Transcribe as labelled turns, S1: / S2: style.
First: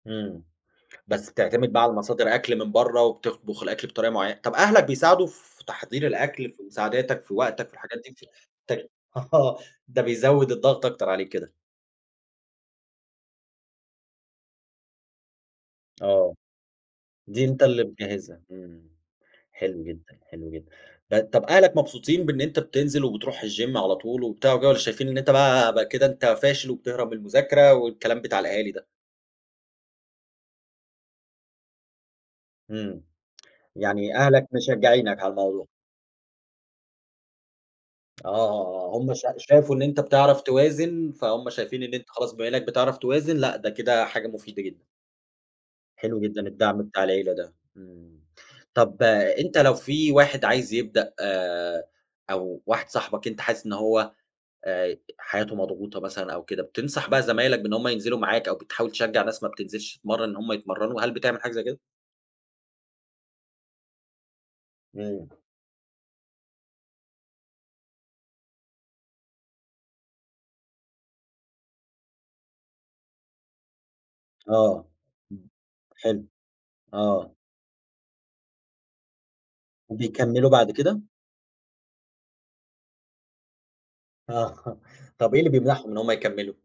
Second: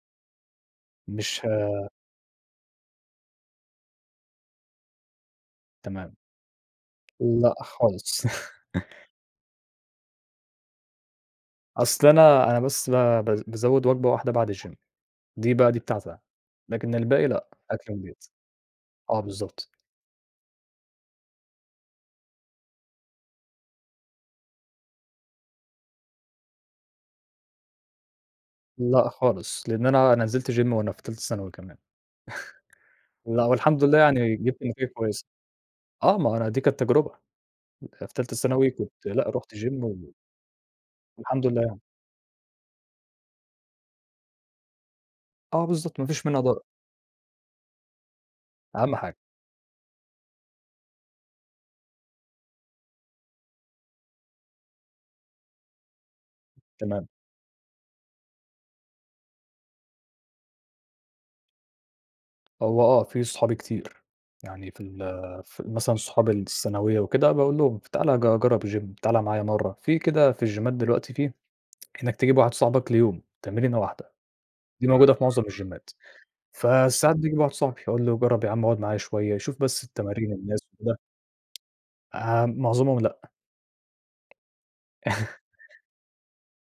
S1: إمم بس
S2: مش
S1: بتعتمد بقى
S2: ها
S1: على مصادر أكل من برّا وبتخ تطبُخ الأكل بطريقة معيّن طَب أهلك بيساعدوا في تحضير
S2: تمام.
S1: الأكل في مساعدتك في
S2: لأ
S1: وقتك في الحاجات دي؟
S2: خالص.
S1: بتف ت آه، ده بيزوّد الضغط أكتر عليك كده.
S2: أصل أنا أنا بس ب باز بازوّد وجبة واحدة بعد الGym دي بقى دي بتاعتي أنا،
S1: آه،
S2: لكن الباقي
S1: دي
S2: لأ،
S1: أنت اللي
S2: أكل من البيت،
S1: مجهزها، إمم
S2: آه بالضبط.
S1: حلو جدًا، حلو جدًا، آآ طَب أهلك مبسوطين بإن أنت بتنزل وبتروح الGym على طول وبتاع وكده، والّا شايفين إن أنت بقى بقى كده أنت فاشل وبتهرب من المذاكرة والكلام بتاع الأهالي ده؟
S2: لأ خالص، لإن أنا أنا نزلت Gym وأنا في تالتة ثانوي كمان.
S1: إمم،
S2: لأ، والحمد لله
S1: يعني
S2: يعني
S1: أهلك
S2: جِبت نتيجة
S1: مشجعينك
S2: كويسة،
S1: على الموضوع.
S2: آه، ما هو أنا دي كانت تجربة، أنا في
S1: آه،
S2: تالتة ثانوي كنت
S1: آه، آه هُم
S2: لأ،
S1: شا
S2: رُحت Gym
S1: شافوا إن أنت
S2: و
S1: بتعرف توازن،
S2: والحمد
S1: فهُم
S2: لله يعني.
S1: شايفين إن أنت خلاص بما إنّك بتعرف توازن لأ، ده كده حاجة مُفيدة جدًا.
S2: آه بالضبط، ما
S1: حلو
S2: فيش منها
S1: جدًا
S2: ضَرر.
S1: الدعم بتاع العيلة ده، إمم،
S2: أهم
S1: طَب
S2: حاجة.
S1: أنت لو في واحد عايز يبدأ آآ أو واحد صاحبك أنت حاسس إن هو آآ حياته مضغوطة مثلًا أو كده،
S2: تمام.
S1: بتنصح بقى زمايلك بإن هُم ينزلوا معاك، أو بتحاول تشجع ناس ما بتنزلش تتمرن إن هُم يتمرنوا، هل بتعمل حاجة زي كده؟
S2: هو آه في صحابي كتير، يعني في ال
S1: إمم.
S2: في ال مثلًا صحاب الثانوية وكده، باقول لهم ف تعالَ ج جرّب الGym تعالَ معايا مرّة، في كده في الجيمات دلوقتي في إنّك تجيب واحد صاحبك ليوم تمرينة واحدة،
S1: آه،
S2: دي موجودة في معظم
S1: إمم،
S2: الجيمات
S1: حلو،
S2: فساعات
S1: آه.
S2: باجيب واحد صاحبي، أقول لُه جرّب يا عَم أُقعُد معايا شوية، يشوف بس التمارين
S1: وبيكملوا
S2: والناس
S1: بعد
S2: وكده.
S1: كده؟
S2: آمم معظمهم لأ.
S1: آه، طَب إيه اللي بيمنعهم إن هُم يكملوا؟